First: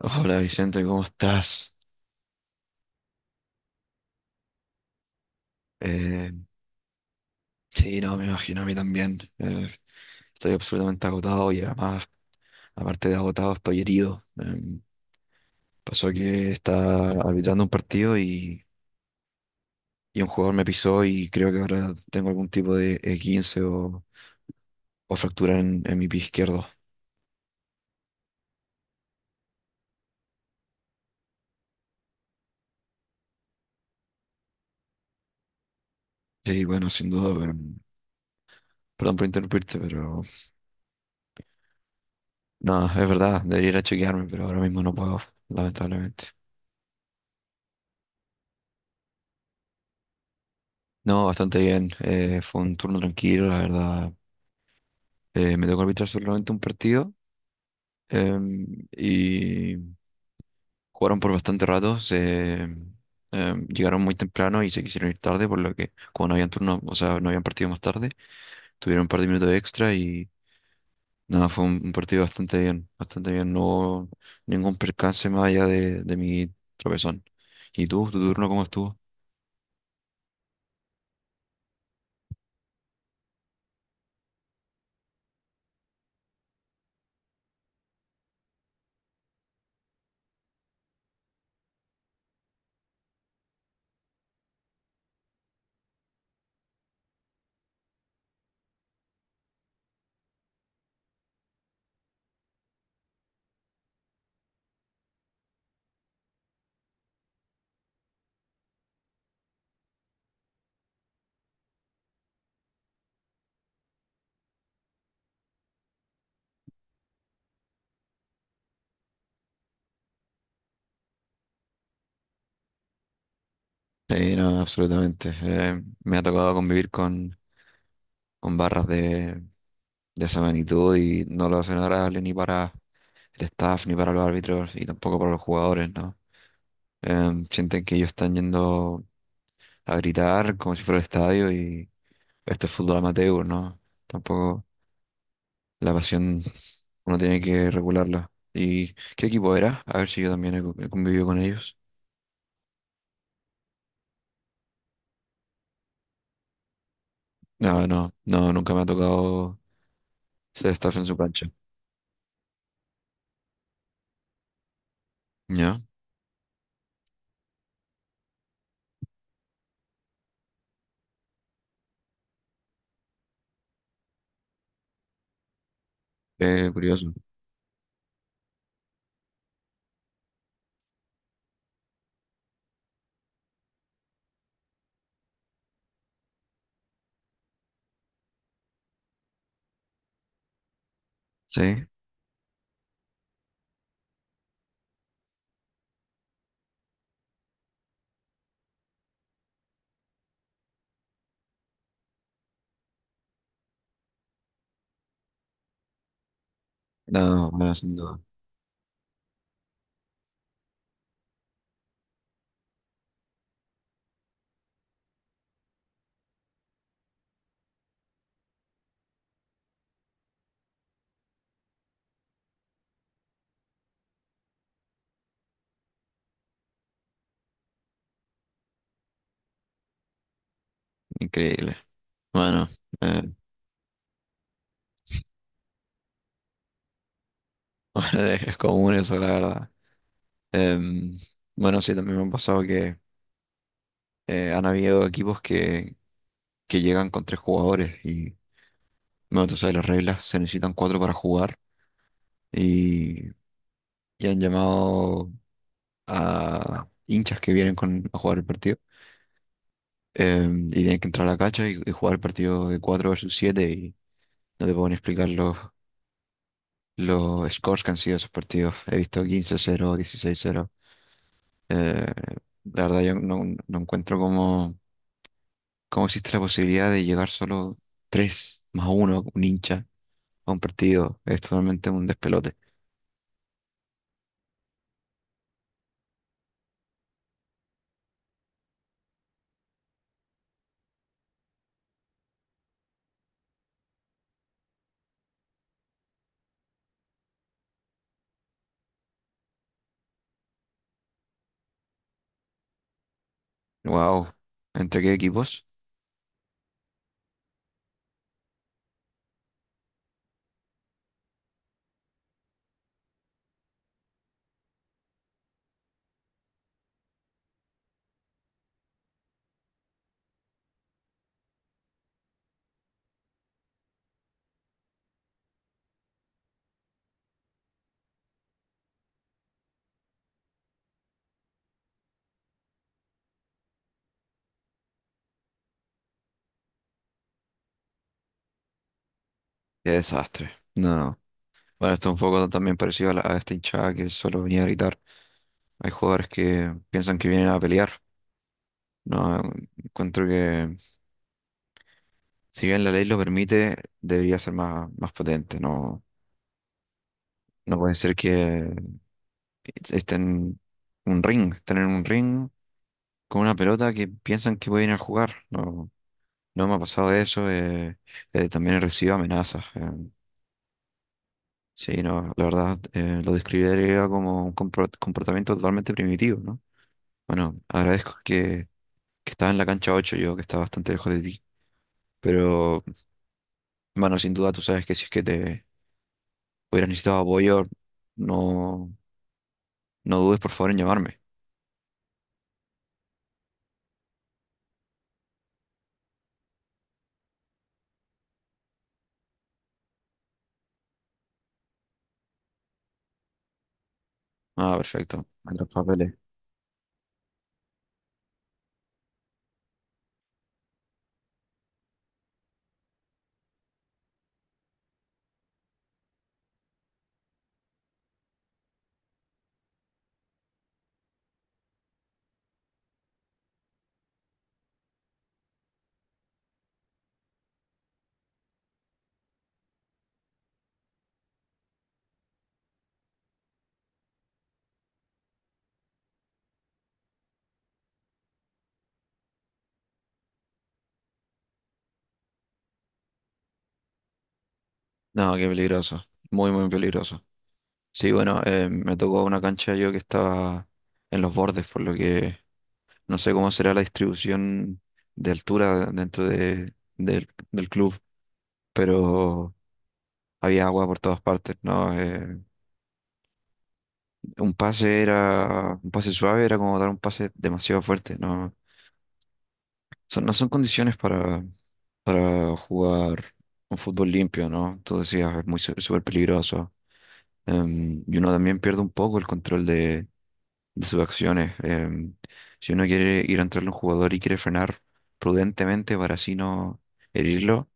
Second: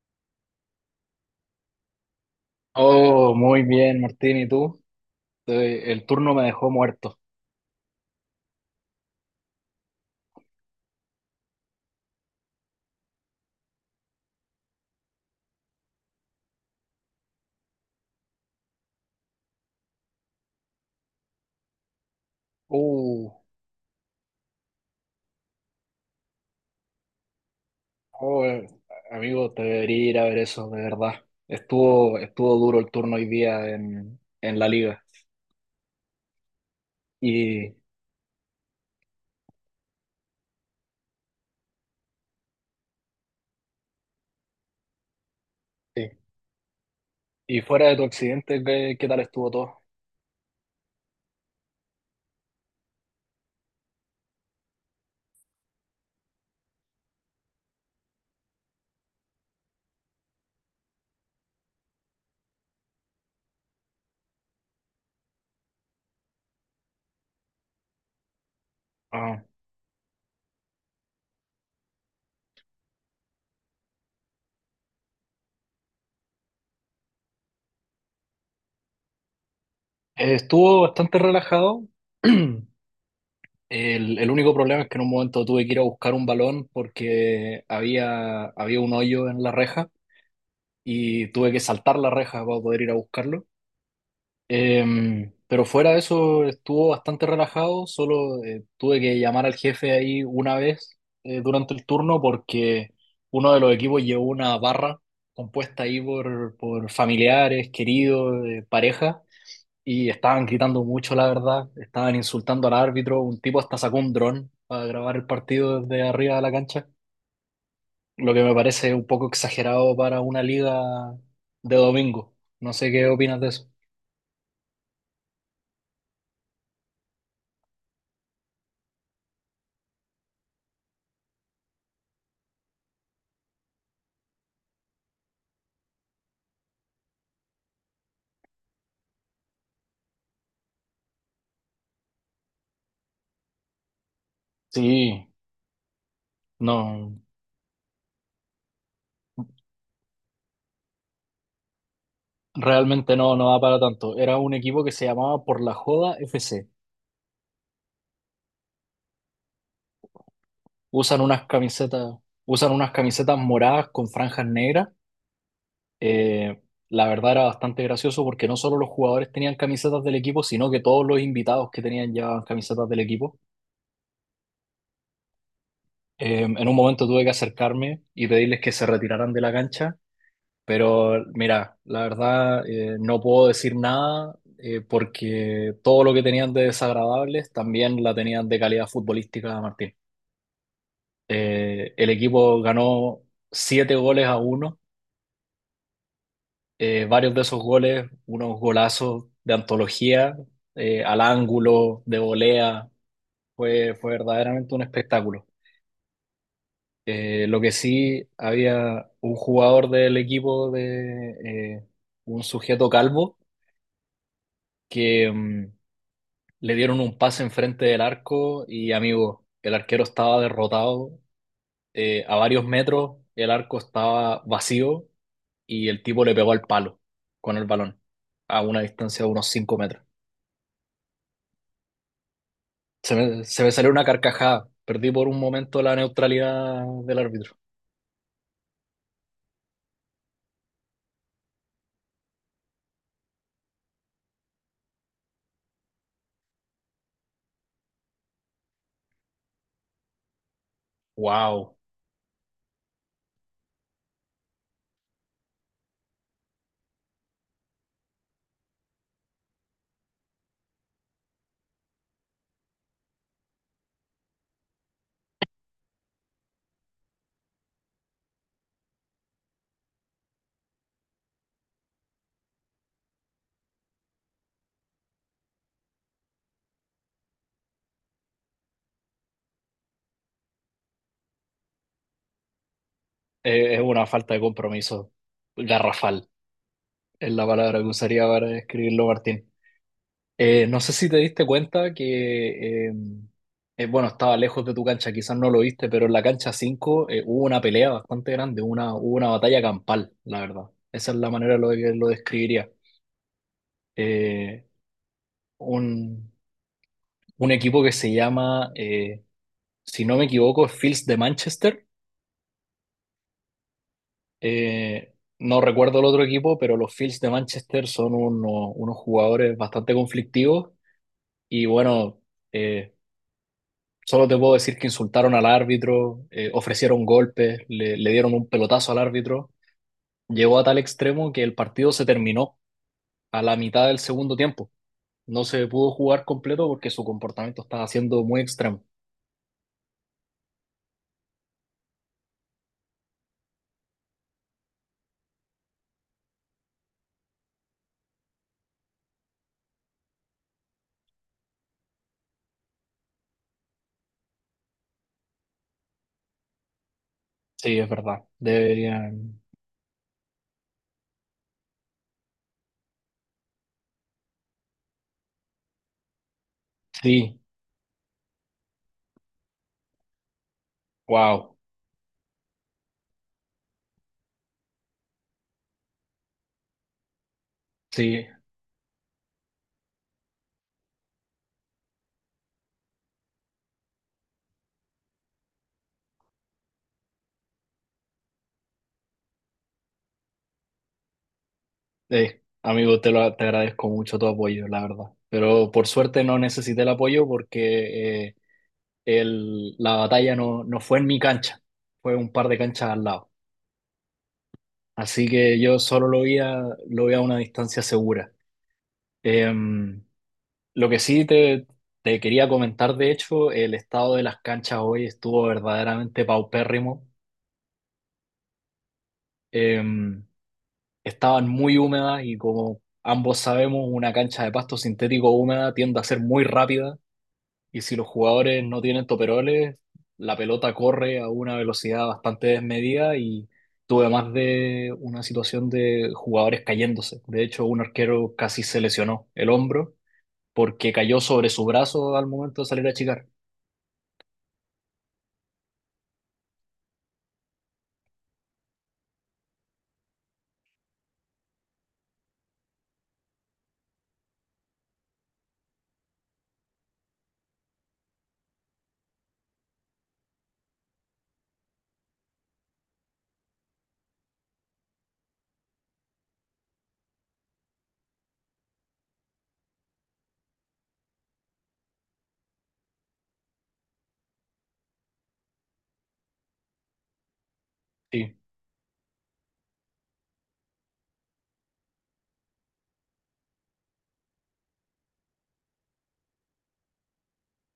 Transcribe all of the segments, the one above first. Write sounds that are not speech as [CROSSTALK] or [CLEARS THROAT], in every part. Hola Vicente, ¿cómo estás? Oh, muy bien, Martín, ¿y tú? El Eh, turno me dejó muerto. sí, no, me imagino a mí también. Estoy absolutamente agotado y además, aparte de agotado, estoy herido. Pasó que estaba arbitrando un partido y un jugador me pisó y creo que ahora tengo algún tipo de Uh, E15 o fractura en mi pie izquierdo. oh, amigo, te debería ir a ver eso, de verdad. Estuvo duro el turno hoy día en la liga. Sí, bueno, sin duda, pero Y, perdón por interrumpirte, pero no, es verdad, debería ir a chequearme, pero ahora mismo no puedo, Sí. lamentablemente. Y fuera de tu accidente, ¿qué tal estuvo todo? No, bastante bien. Fue un turno tranquilo, la verdad. Me tocó arbitrar solamente un partido y jugaron por bastante rato. Llegaron muy temprano y se quisieron ir tarde, por lo que como no habían turno, o sea, no habían partido más tarde, tuvieron un par de Ah, minutos extra y nada, fue un partido bastante bien, bastante bien. No hubo ningún percance más allá de mi tropezón. ¿Y tú, tu turno cómo estuvo? eh, estuvo bastante relajado. [CLEARS THROAT] El único problema es que en un momento tuve que ir a buscar un balón porque había un hoyo en la reja, y tuve que saltar la reja para poder ir a buscarlo. Pero fuera de eso estuvo bastante relajado. Solo tuve que llamar al jefe ahí una vez durante el turno, porque uno de los equipos llevó una barra compuesta ahí por familiares, queridos, pareja, y estaban gritando mucho, la verdad. Estaban insultando al árbitro. Un tipo hasta sacó un dron para grabar el partido desde arriba de la cancha, lo que me parece un poco exagerado para una liga de domingo. No sé qué opinas de eso. Sí, no, absolutamente. Me ha tocado convivir con barras de esa magnitud y no lo hacen agradable ni para el staff, ni para los árbitros y tampoco para los jugadores, ¿no? Sienten que ellos están yendo a gritar como si fuera el estadio y esto es fútbol amateur, ¿no? Tampoco Sí, la pasión uno no. tiene que regularla. ¿Y qué equipo era? A ver si yo también he convivido con ellos. Realmente no, no va para tanto. Era un equipo que se llamaba Por la Joda FC. No, no, no, nunca me ha tocado ser staff en su Usan unas cancha. camisetas, usan unas camisetas moradas con franjas negras. ¿Ya? Eh, la verdad era bastante gracioso, porque no solo los jugadores tenían camisetas del equipo, sino que todos los invitados que tenían llevaban camisetas del equipo. En un momento Curioso. tuve que acercarme y pedirles que se retiraran de la cancha, pero mira, la verdad, no puedo decir nada, porque todo lo que tenían de desagradables también la tenían de calidad futbolística, Martín. Sí. El equipo ganó siete goles a uno. Varios de esos goles, unos golazos de antología, al ángulo, de volea. Fue verdaderamente un espectáculo. No, Lo que bueno, sin duda. sí, había un jugador del equipo, de un sujeto calvo, que, le dieron un pase enfrente del arco y, amigo, el arquero estaba derrotado a varios metros, el arco estaba vacío, y el tipo le pegó al palo con el balón a una distancia de unos 5 metros. Increíble. Bueno, Se eh, [LAUGHS] me, se me salió una carcajada. Perdí por un momento la neutralidad del árbitro. bueno, es común eso, la verdad. Em, bueno, sí, también me han pasado que han habido equipos que llegan con tres jugadores y, bueno, tú sabes, las reglas se necesitan cuatro para jugar ¡Wow! y, y han llamado a hinchas que vienen con, a jugar el partido y tienen que entrar a la cancha y jugar el partido de cuatro versus siete y no te pueden explicar los scores que han sido esos partidos. He visto quince cero dieciséis cero. Eh, la verdad, yo no, no encuentro cómo, cómo existe la posibilidad de llegar solo tres más uno, un hincha, a un partido. Es totalmente un despelote. Es una falta de compromiso garrafal, es la palabra que usaría para describirlo, Martín. No sé si te diste cuenta que, bueno, estaba lejos de tu cancha, quizás no lo viste, pero en la cancha 5 hubo una pelea bastante grande, hubo una batalla campal, la verdad. Esa es la manera lo que lo describiría. Wow. Eh, ¿Entre qué equipos? un, un equipo que se llama, si no me equivoco, Fields de Manchester. Eh, no recuerdo el otro equipo, pero los Fields de Manchester son unos jugadores bastante conflictivos y bueno. eh, Solo te puedo decir que insultaron al árbitro, ofrecieron golpes, le dieron un pelotazo al árbitro. Llegó a tal extremo que el partido se terminó a la mitad del segundo tiempo. No se pudo jugar completo porque su comportamiento estaba siendo muy extremo. Qué desastre. No, no. Bueno, esto es un poco también parecido a a esta hinchada que solo venía a gritar. Hay jugadores que piensan que vienen a pelear. No, encuentro que si bien la ley lo permite, debería ser más, más potente. No, no Sí, es puede ser verdad. que Deberían. Está en un ring, están en un ring con una pelota que piensan que pueden ir a jugar. No, no me ha pasado de Sí, eso. También he recibido amenazas. Wow. Sí, no, la verdad lo describiría como un comportamiento totalmente primitivo, ¿no? Bueno, agradezco Sí, que estaba en la cancha 8, yo, que estaba bastante lejos de ti. Pero, bueno, sin duda tú sabes que si es que te hubieras necesitado apoyo, no, no dudes por favor en llamarme. Amigo, te agradezco mucho tu apoyo, la verdad. Pero por suerte no necesité el apoyo, porque la batalla no, no fue en mi cancha, fue un par de canchas al lado. Ah, perfecto. Así que Otros yo solo papeles. Lo vi a una distancia segura. Eh, lo que sí te quería comentar, de hecho, el estado de las canchas hoy estuvo verdaderamente paupérrimo. Eh, Estaban muy húmedas y, como ambos sabemos, una cancha de pasto sintético húmeda tiende a ser muy rápida. Y si los jugadores no tienen toperoles, la pelota corre a una velocidad bastante desmedida, y tuve más de una situación de jugadores cayéndose. De hecho, un arquero casi se lesionó el hombro porque cayó sobre su brazo al momento de salir a achicar. No, qué peligroso. Muy, muy peligroso. Sí, bueno, me tocó una cancha yo que estaba en los bordes, por lo que no sé cómo será la distribución de altura dentro del club, pero había agua por todas partes, ¿no? Un pase era, un pase suave era como dar un pase demasiado fuerte, ¿no? No son condiciones para jugar un fútbol limpio, ¿no? Tú decías, es muy súper peligroso. Y uno Sí. también pierde un poco el control de sus acciones. Si uno quiere ir a entrarle a un jugador y quiere frenar prudentemente para así no herirlo,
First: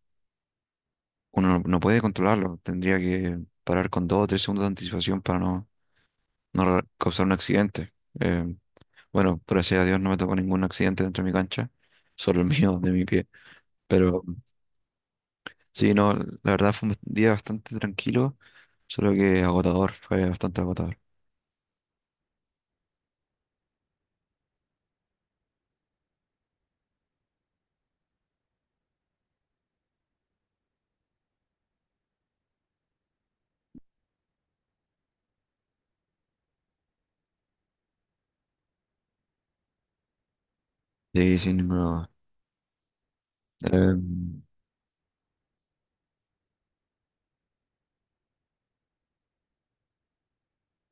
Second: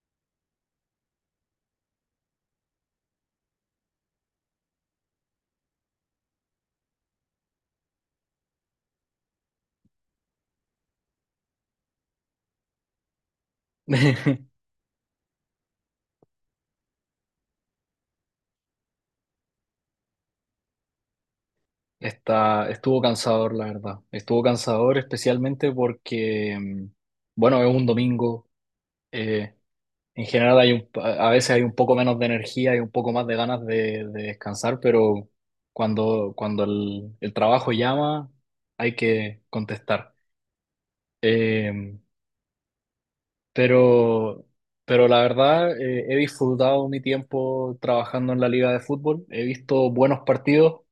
uno no, no puede controlarlo. Tendría que parar con dos o tres segundos de anticipación para no, causar un accidente. Eh, bueno, gracias a Dios no me tocó ningún accidente dentro de mi cancha, solo el [LAUGHS] mío, de mi pie. Pero [LAUGHS] sí, no, la verdad fue un día bastante tranquilo, solo que agotador, fue bastante agotador. Estuvo cansador, la verdad. Estuvo cansador, especialmente porque, bueno, es un domingo. eh, En general a veces hay un poco menos de energía y un poco más de ganas de descansar, pero cuando el trabajo llama, hay que contestar. Sí, sin ninguna Eh, duda. Em, pero, pero la verdad, he disfrutado mi tiempo trabajando en la liga de fútbol, he visto buenos partidos.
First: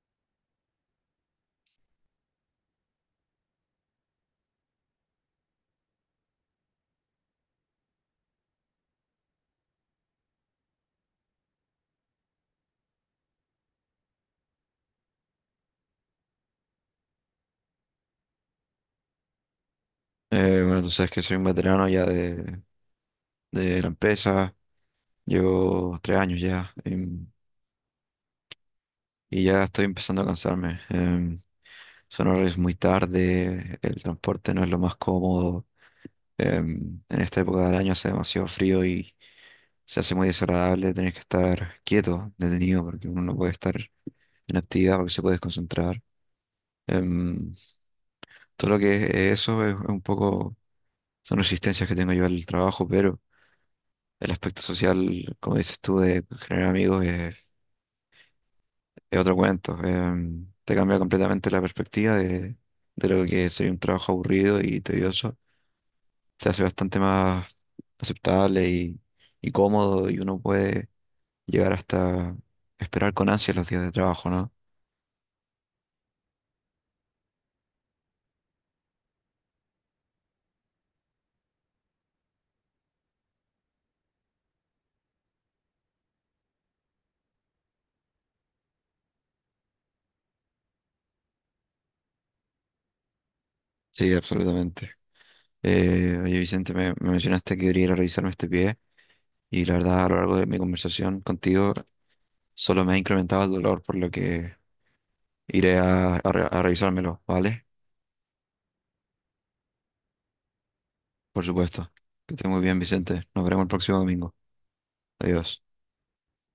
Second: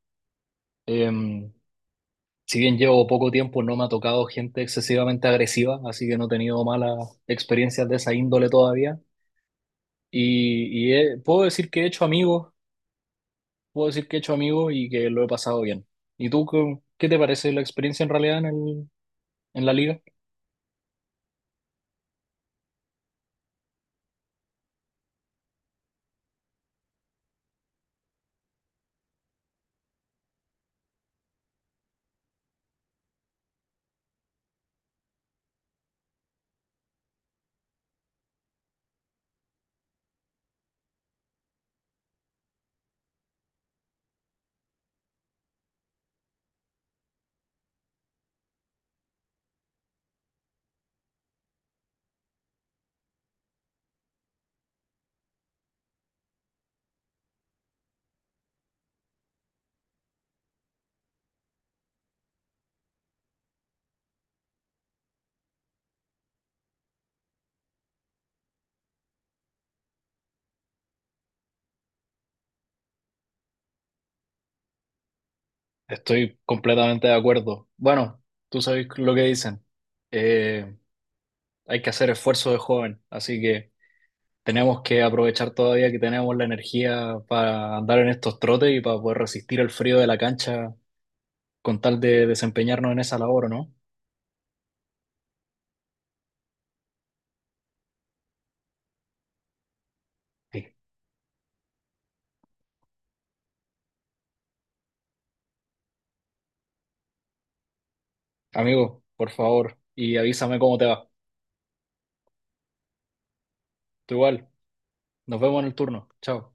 Eh, si bien llevo poco tiempo, no me ha tocado gente excesivamente agresiva, así que no he tenido malas experiencias de esa índole todavía. Y puedo decir que he hecho amigos, puedo decir que he hecho amigos y que lo he pasado bien. ¿Y tú, qué te parece la experiencia en realidad en la liga? Bueno, tú sabes que soy un veterano ya de la empresa, llevo 3 años ya y ya estoy empezando a cansarme. Son horarios muy tarde, el transporte no es lo más cómodo. En esta época del año hace demasiado frío y se hace muy desagradable tener que estar quieto, detenido, porque uno no puede estar en actividad porque se puede desconcentrar. Em, Todo lo que es eso es un poco, son resistencias que tengo yo al trabajo, pero el aspecto social, como dices tú, de generar amigos es otro cuento. Te cambia completamente la perspectiva de lo que sería un trabajo aburrido y tedioso. Se hace bastante más aceptable y cómodo y uno puede llegar hasta esperar con ansia los días de trabajo, ¿no? Estoy completamente de acuerdo. Bueno, tú sabes lo que dicen. Eh, Hay que hacer esfuerzo de joven, así que tenemos que aprovechar todavía que tenemos la energía para andar en estos trotes y para poder resistir el frío de la cancha con tal de desempeñarnos en esa labor, ¿o no? Sí, absolutamente. Oye, Vicente, me mencionaste que debería ir a revisarme este pie y la verdad a lo largo de mi Sí. conversación contigo solo me ha incrementado el dolor, por lo que iré a, a revisármelo, ¿vale? Amigo, por favor, y avísame cómo te va. Por supuesto. Que esté muy bien, Vicente. Nos veremos el próximo Tú domingo. igual. Nos vemos Adiós. en el turno. Chao.